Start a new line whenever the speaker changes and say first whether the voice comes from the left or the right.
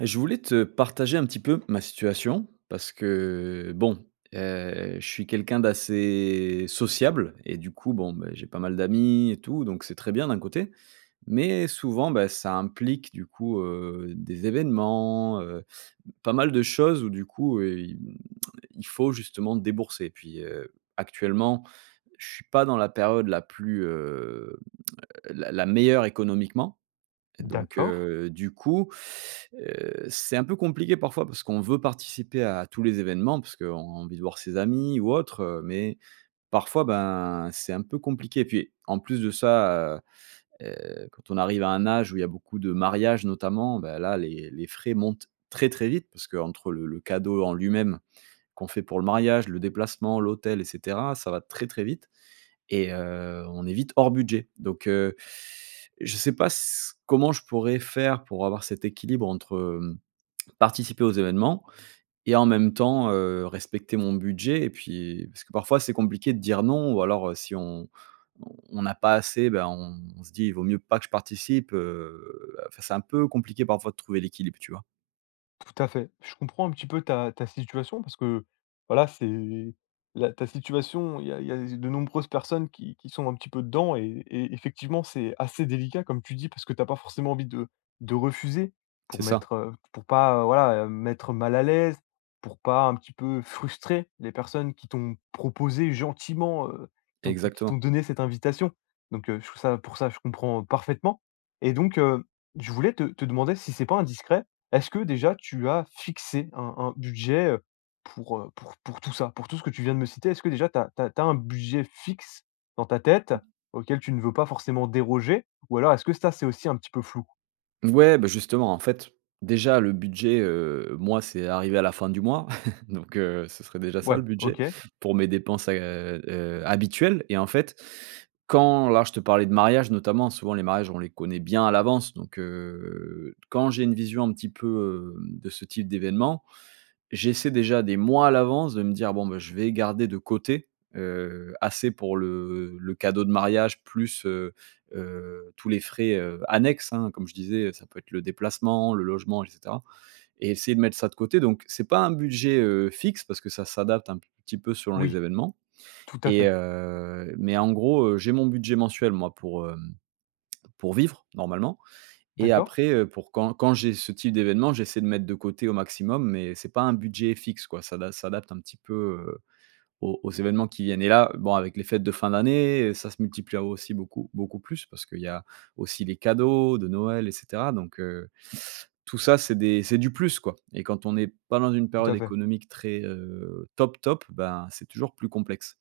right: Je voulais te partager un petit peu ma situation parce que, bon, je suis quelqu'un d'assez sociable et du coup, bon, beh, j'ai pas mal d'amis et tout, donc c'est très bien d'un côté. Mais souvent, bah, ça implique du coup, des événements, pas mal de choses où du coup, il faut justement débourser. Et puis, actuellement, je suis pas dans la période la plus, la meilleure économiquement donc
left: D'accord,
right: du coup, c'est un peu compliqué parfois parce qu'on veut participer à tous les événements, parce qu'on a envie de voir ses amis ou autre, mais parfois, ben, c'est un peu compliqué et puis en plus de ça, quand on arrive à un âge où il y a beaucoup de mariages notamment, bah, là les frais montent très, très vite parce qu'entre le cadeau en lui-même qu'on fait pour le mariage, le déplacement, l'hôtel et cetera, ça va très, très vite et on est vite hors budget. Donc je ne sais pas s comment je pourrais faire pour avoir cet équilibre entre, participer aux événements et en même temps, respecter mon budget et puis parce que parfois c'est compliqué de dire non ou alors, si on n'a pas assez, ben, on se dit: «Il vaut mieux pas que je participe», enfin, c'est un peu compliqué parfois de trouver l'équilibre, tu vois?
left: tout à fait. Je comprends un petit peu ta situation parce que, voilà, c'est la ta situation, il y a de nombreuses personnes qui sont un petit peu dedans et effectivement, c'est assez délicat comme tu dis parce que t'as pas forcément envie de refuser
right: C'est ça,
left: pour pas, voilà, mettre mal à l'aise, pour pas un petit peu frustrer les personnes qui t'ont proposé gentiment, qui t'ont
right: exactement.
left: donné cette invitation. Donc je trouve ça pour ça, je comprends parfaitement et donc je voulais te demander si c'est pas indiscret. Est-ce que déjà tu as fixé un budget, pour tout ça, pour tout ce que tu viens de me citer? Est-ce que déjà tu as un budget fixe dans ta tête auquel tu ne veux pas forcément déroger? Ou alors est-ce que ça, c'est aussi un petit peu flou?
right: Ouais, bah, justement, en fait, déjà le budget, moi, c'est arrivé à la fin du mois, donc ce serait déjà ça
left: Ouais,
right: le budget
left: OK.
right: pour mes dépenses, habituelles et en fait, quand là, je te parlais de mariage notamment, souvent les mariages, on les connaît bien à l'avance donc quand j'ai une vision un petit peu, de ce type d'événement, j'essaie déjà des mois à l'avance de me dire: «Bon, bah, je vais garder de côté, assez pour le cadeau de mariage plus, tous les frais, annexes», hein. Comme je disais, ça peut être le déplacement, le logement et cetera et essayer de mettre ça de côté donc c'est pas un budget, fixe parce que ça s'adapte un petit peu selon les
left: Oui,
right: événements
left: tout à
right: et
left: fait.
right: mais en gros, j'ai mon budget mensuel moi pour, pour vivre normalement et
left: D'accord.
right: après, pour quand j'ai ce type d'événement, j'essaie de mettre de côté au maximum, mais c'est pas un budget fixe, quoi. Ça da s'adapte un petit peu, aux événements qui viennent. Et là, bon, avec les fêtes de fin d'année, ça se multiplie aussi beaucoup beaucoup plus parce qu'il y a aussi les cadeaux de Noël et cetera. Donc, tout ça, c'est du plus, quoi. Et quand on n'est pas dans une
left: Tout
right: période
left: à fait.
right: économique très, top top, ben, c'est toujours plus complexe.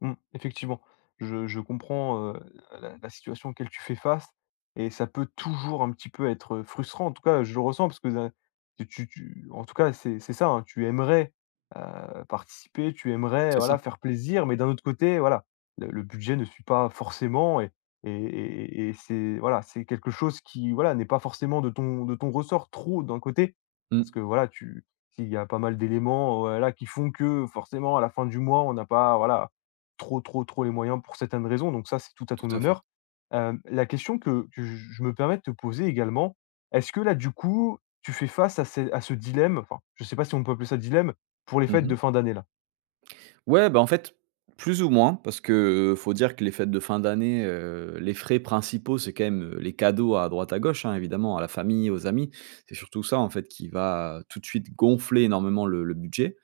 left: Mmh, effectivement, je comprends, la situation auquel tu fais face et ça peut toujours un petit peu être, frustrant. En tout cas, je le ressens parce que da tu tu tu en tout cas, c'est ça, hein, tu aimerais, participer, tu aimerais,
right: C'est ça.
left: voilà, faire plaisir, mais d'un autre côté, voilà, le budget ne suit pas forcément et c'est voilà, c'est quelque chose qui, voilà, n'est pas forcément de ton ressort trop d'un côté, parce que,
right: Mmh.
left: voilà, tu il y a pas mal d'éléments, voilà, qui font que forcément à la fin du mois, on n'a pas, voilà trop, trop, trop les moyens pour certaines raisons, donc ça, c'est tout à ton
right: Tout à fait.
left: honneur. La question que j je me permets de te poser également, est-ce que là, du coup, tu fais face à ce dilemme, enfin, je sais pas si on peut appeler ça dilemme, pour les fêtes
right: Mmh.
left: de fin d'année là?
right: Ouais, bah, en fait, plus ou moins, parce que, faut dire que les fêtes de fin d'année, les frais principaux, c'est quand même, les cadeaux à droite à gauche, hein, évidemment, à la famille, aux amis. C'est surtout ça, en fait, qui va tout de suite gonfler énormément le budget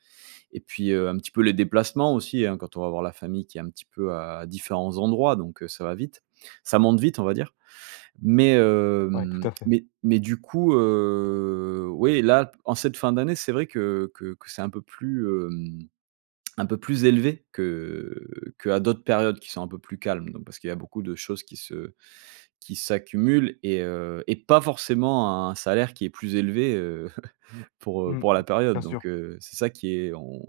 right: et puis, un petit peu les déplacements aussi, hein, quand on va voir la famille qui est un petit peu à différents endroits, donc, ça va vite. Ça monte vite, on va dire. Mais,
left: Ouais, tout
right: hem,
left: à fait.
right: mais du coup, oui, là, en cette fin d'année, c'est vrai que c'est un peu plus élevé que qu'à d'autres périodes qui sont un peu plus calmes, donc parce qu'il y a beaucoup de choses qui s'accumulent et pas forcément un salaire qui est plus élevé, pour
left: Mmh.
right: la
left: Bien
right: période donc
left: sûr.
right: c'est ça qui est on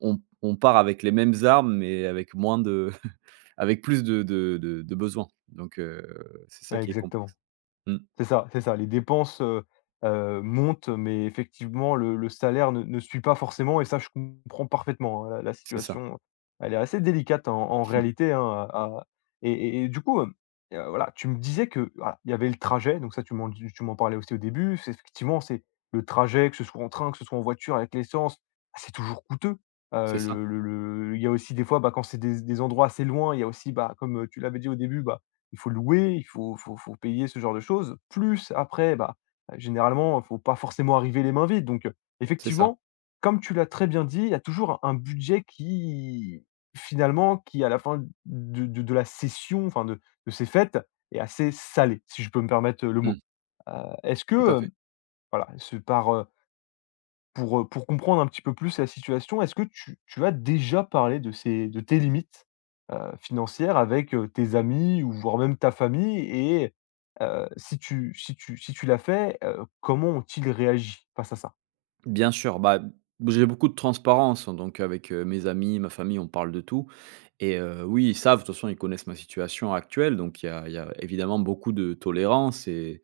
right: on on part avec les mêmes armes mais avec moins de avec plus de besoins donc c'est ça
left: Ouais,
right: qui est
left: exactement.
right: complexe. Mmh,
left: C'est ça, c'est ça. Les dépenses, montent, mais effectivement le salaire ne suit pas forcément et ça je comprends parfaitement, hein. La
right: c'est ça,
left: situation, elle est assez délicate en réalité, hein, à à- et du coup, voilà, tu me disais que, voilà, il y avait le trajet, donc ça tu m'en parlais aussi au début. C'est effectivement, c'est le trajet, que ce soit en train, que ce soit en voiture avec l'essence, bah, c'est toujours coûteux.
right: c'est ça,
left: Le il y a aussi des fois, bah, quand c'est des endroits assez loin, il y a aussi, bah, comme, tu l'avais dit au début, bah, il faut louer, il faut payer ce genre de choses. Plus après, bah, généralement, il faut pas forcément arriver les mains vides. Donc,
right: c'est ça.
left: effectivement, comme tu l'as très bien dit, il y a toujours un budget qui finalement, qui à la fin de la session, enfin de ces fêtes est assez salé, si je peux me permettre, le mot.
right: Mmh,
left: Heu, est-ce
right: tout à
left: que,
right: fait.
left: voilà, pour comprendre un petit peu plus la situation, est-ce que tu as déjà parlé de tes limites, financières avec, tes amis ou voire même ta famille et si tu l'as fait, comment ont-ils réagi face à ça?
right: Bien sûr, bah, j'ai beaucoup de transparence, hein, donc avec, mes amis, ma famille, on parle de tout et oui, ils savent, de toute façon, ils connaissent ma situation actuelle, donc il y a évidemment beaucoup de tolérance et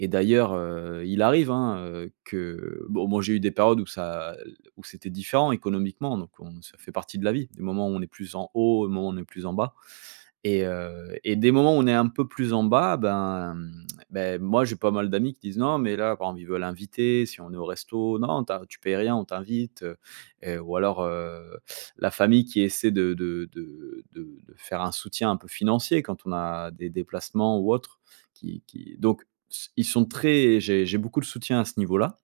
right: et d'ailleurs, il arrive, hein, que bon, moi, j'ai eu des périodes où c'était différent économiquement, donc on ça fait partie de la vie. Des moments où on est plus en haut, des moments où on est plus en bas et des moments où on est un peu plus en bas, ben, ben, moi, j'ai pas mal d'amis qui disent: «Non, mais là» par exemple, ils veulent inviter, si on est au resto: «Non, tu payes rien, on t'invite», et ou alors, la famille qui essaie de faire un soutien un peu financier quand on a des déplacements ou autres qui donc s ils sont très j'ai beaucoup de soutien à ce niveau-là.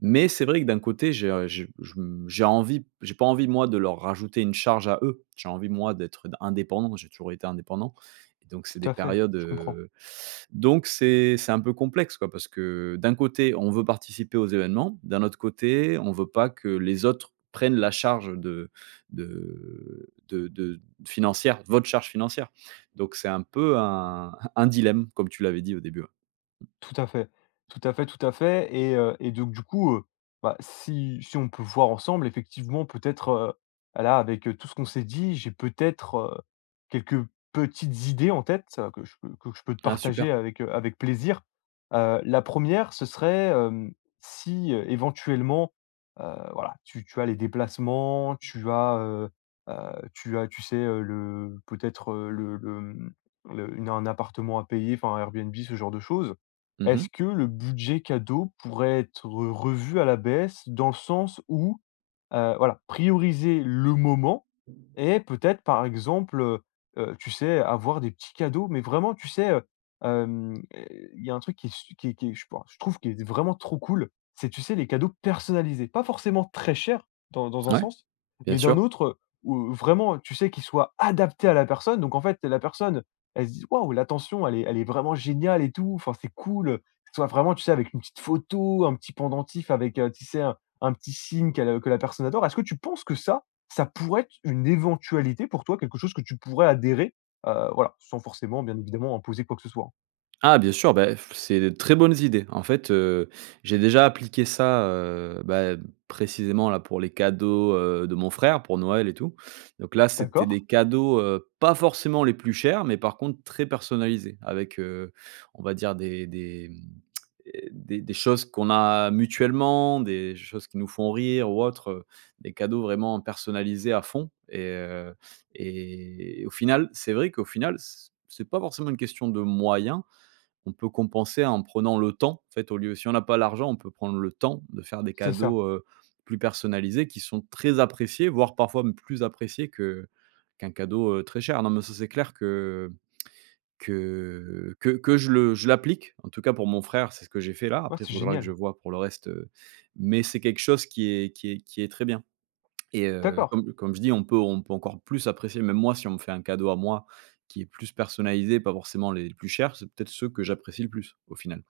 right: Mais c'est vrai que d'un côté, j'ai, je me j'ai envie j'ai pas envie moi de leur rajouter une charge à eux. J'ai envie moi d'être indépendant, j'ai toujours été indépendant et donc c'est
left: Tout
right: des
left: à fait,
right: périodes,
left: je comprends.
right: donc c'est un peu complexe quoi parce que d'un côté, on veut participer aux événements, d'un autre côté, on veut pas que les autres prennent la charge de financière, votre charge financière. Donc c'est un peu un un dilemme comme tu l'avais dit au début, ouais. Mmh.
left: Tout à fait. Tout à fait, tout à fait et donc du coup, bah, si on peut voir ensemble effectivement peut-être, là avec, tout ce qu'on s'est dit, j'ai peut-être, quelques petites idées en tête, que je peux te
right: Ah
left: partager
right: super.
left: avec, avec plaisir. La première ce serait, si, éventuellement, heu, voilà, tu as les déplacements, tu sais, le peut-être, le, mmh, le une un appartement à payer, enfin un Airbnb, ce genre de choses.
right: Mmh mh.
left: Est-ce que le budget cadeau pourrait être revu à la baisse? Dans le sens où, voilà, prioriser le moment et peut-être, par exemple, tu sais, avoir des petits cadeaux, mais vraiment, tu sais, hem, il y a un truc qui est je pense je trouve qui est vraiment trop cool, c'est, tu sais, les cadeaux personnalisés. Pas forcément très chers dans un
right: Ouais,
left: sens,
right: bien
left: mais d'un
right: sûr.
left: autre, où vraiment, tu sais, qu'ils soient adaptés à la personne. Donc en fait, la personne, elle se dise: «Waouh, l'attention, elle est vraiment géniale et tout, enfin, c'est cool», que ce soit vraiment, tu sais, avec une petite photo, un petit pendentif avec, tu sais, un petit signe qu'elle que la personne adore. Est-ce que tu penses que ça pourrait être une éventualité pour toi, quelque chose que tu pourrais adhérer? Voilà, sans forcément, bien évidemment, imposer quoi que ce soit, hein.
right: Ah bien sûr, bah, f c'est de très bonnes idées. En fait, j'ai déjà appliqué ça, bah, précisément là pour les cadeaux, de mon frère pour Noël et tout. Donc là, c'était
left: D'accord,
right: des cadeaux, pas forcément les plus chers, mais par contre très personnalisés avec, on va dire des choses qu'on a mutuellement, des choses qui nous font rire ou autre, des cadeaux vraiment personnalisés à fond et au final, c'est vrai qu'au final, c'est pas forcément une question de moyens, on peut compenser en prenant le temps, en fait, au lieu si on n'a pas l'argent, on peut prendre le temps de faire des
left: c'est ça.
right: cadeaux, plus personnalisés qui sont très appréciés, voire parfois même plus appréciés que qu'un cadeau, très cher. Non, mais ça, c'est clair que je l'applique. En tout cas, pour mon frère, c'est ce que j'ai fait là.
left: Ouais,
right: Après, il
left: c'est
right: faudra que je
left: génial.
right: vois pour le reste, mais c'est quelque chose qui est très bien. Et
left: D'accord.
right: comme je dis, on peut encore plus apprécier, même moi, si on me fait un cadeau à moi qui est plus personnalisé, pas forcément les plus chers, c'est peut-être ceux que j'apprécie le plus, au final.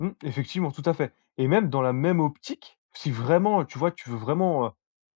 left: Mmh, effectivement, tout à fait et même dans la même optique, si vraiment, tu vois, tu veux vraiment, heu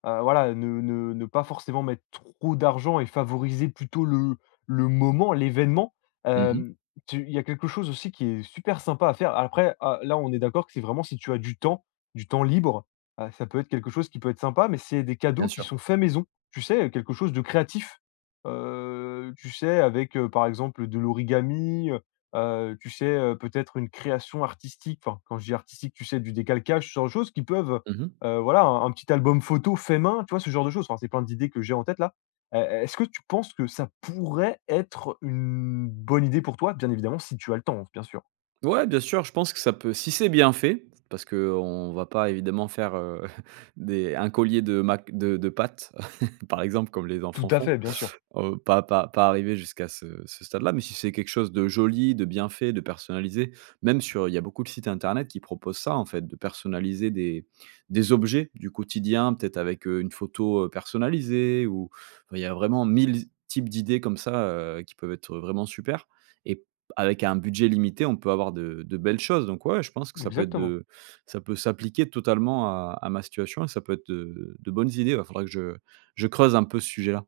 left: heu, voilà, ne pas forcément mettre trop d'argent et favoriser plutôt le moment, l'événement,
right: Mmh,
left: hem, tu il y a quelque chose aussi qui est super sympa à faire. Après, ah, là, on est d'accord que c'est vraiment si tu as du temps libre, ça peut être quelque chose qui peut être sympa, mais c'est des
right: bien
left: cadeaux qui
right: sûr.
left: sont faits maison. Tu sais, quelque chose de créatif, tu sais, avec, par exemple, de l'origami. Tu sais, peut-être une création artistique, enfin, quand je dis artistique, tu sais, du décalcage, ce genre de choses qui peuvent,
right: Mmh.
left: voilà, un petit album photo fait main, tu vois, ce genre de choses. Enfin, c'est plein d'idées que j'ai en tête là. Est-ce que tu penses que ça pourrait être une bonne idée pour toi? Bien évidemment, si tu as le temps, bien sûr.
right: Ouais, bien sûr, je pense que ça peut si c'est bien fait, parce qu'on va pas évidemment faire, des un collier de mac de pâtes, par exemple, comme les
left: Tout
right: enfants
left: à
right: font.
left: fait, bien sûr.
right: Pas arriver jusqu'à ce stade-là, mais si c'est quelque chose de joli, de bien fait, de personnalisé, même sur il y a beaucoup de sites internet qui proposent ça en fait, de personnaliser des objets du quotidien, peut-être avec, une photo, personnalisée ou enfin il y a vraiment 1000 types d'idées comme ça, qui peuvent être vraiment super et avec un budget limité, on peut avoir de belles choses donc ouais, je pense que
left: Exactement.
right: ça peut s'appliquer totalement à ma situation et ça peut être de bonnes idées, ouais, faudrait que je creuse un peu ce sujet-là.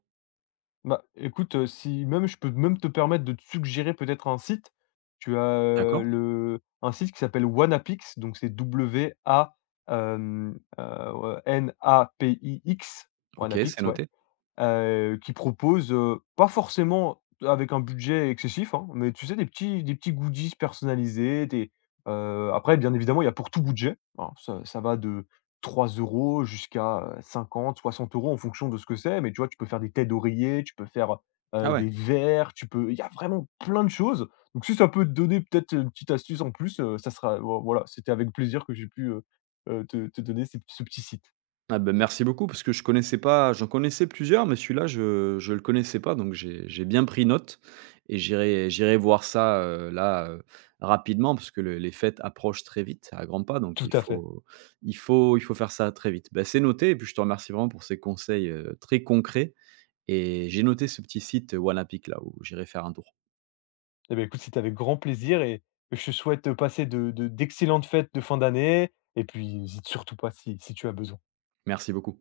left: Bah, écoute, si même je peux même te permettre de te suggérer peut-être un site. Tu as,
right: D'accord?
left: le un site qui s'appelle Wanapix, donc c'est W A, ouais, N A P I X,
right: OK, c'est
left: Wanapix, ouais.
right: noté.
left: Qui proposent, pas forcément avec un budget excessif, hein, mais tu sais des petits goodies personnalisés, des après bien évidemment il y a pour tout budget, hein, ça va de 3 euros jusqu'à, 50-60 € en fonction de ce que c'est, mais tu vois, tu peux faire des têtes d'oreiller, tu peux faire,
right: Ah ouais.
left: des verres, tu peux il y a vraiment plein de choses. Donc si ça peut te donner peut-être une petite astuce en plus, ça sera voilà, c'était avec plaisir que j'ai pu, te donner ces ce petit site.
right: Ah bah, merci beaucoup parce que je connaissais pas j'en connaissais plusieurs, mais celui-là je le connaissais pas donc j'ai bien pris note et j'irai voir ça, là, rapidement parce que le les fêtes approchent très vite à grands pas donc
left: Tout à fait.
right: il faut faire ça très vite. Ben c'est noté et puis je te remercie vraiment pour ces conseils, très concrets et j'ai noté ce petit site Wanapik là où j'irai faire un tour.
left: Eh ben écoute, c'était avec grand plaisir et je te souhaite de passer de d'excellentes fêtes de fin d'année et puis n'hésite surtout pas si tu as besoin.
right: Merci beaucoup.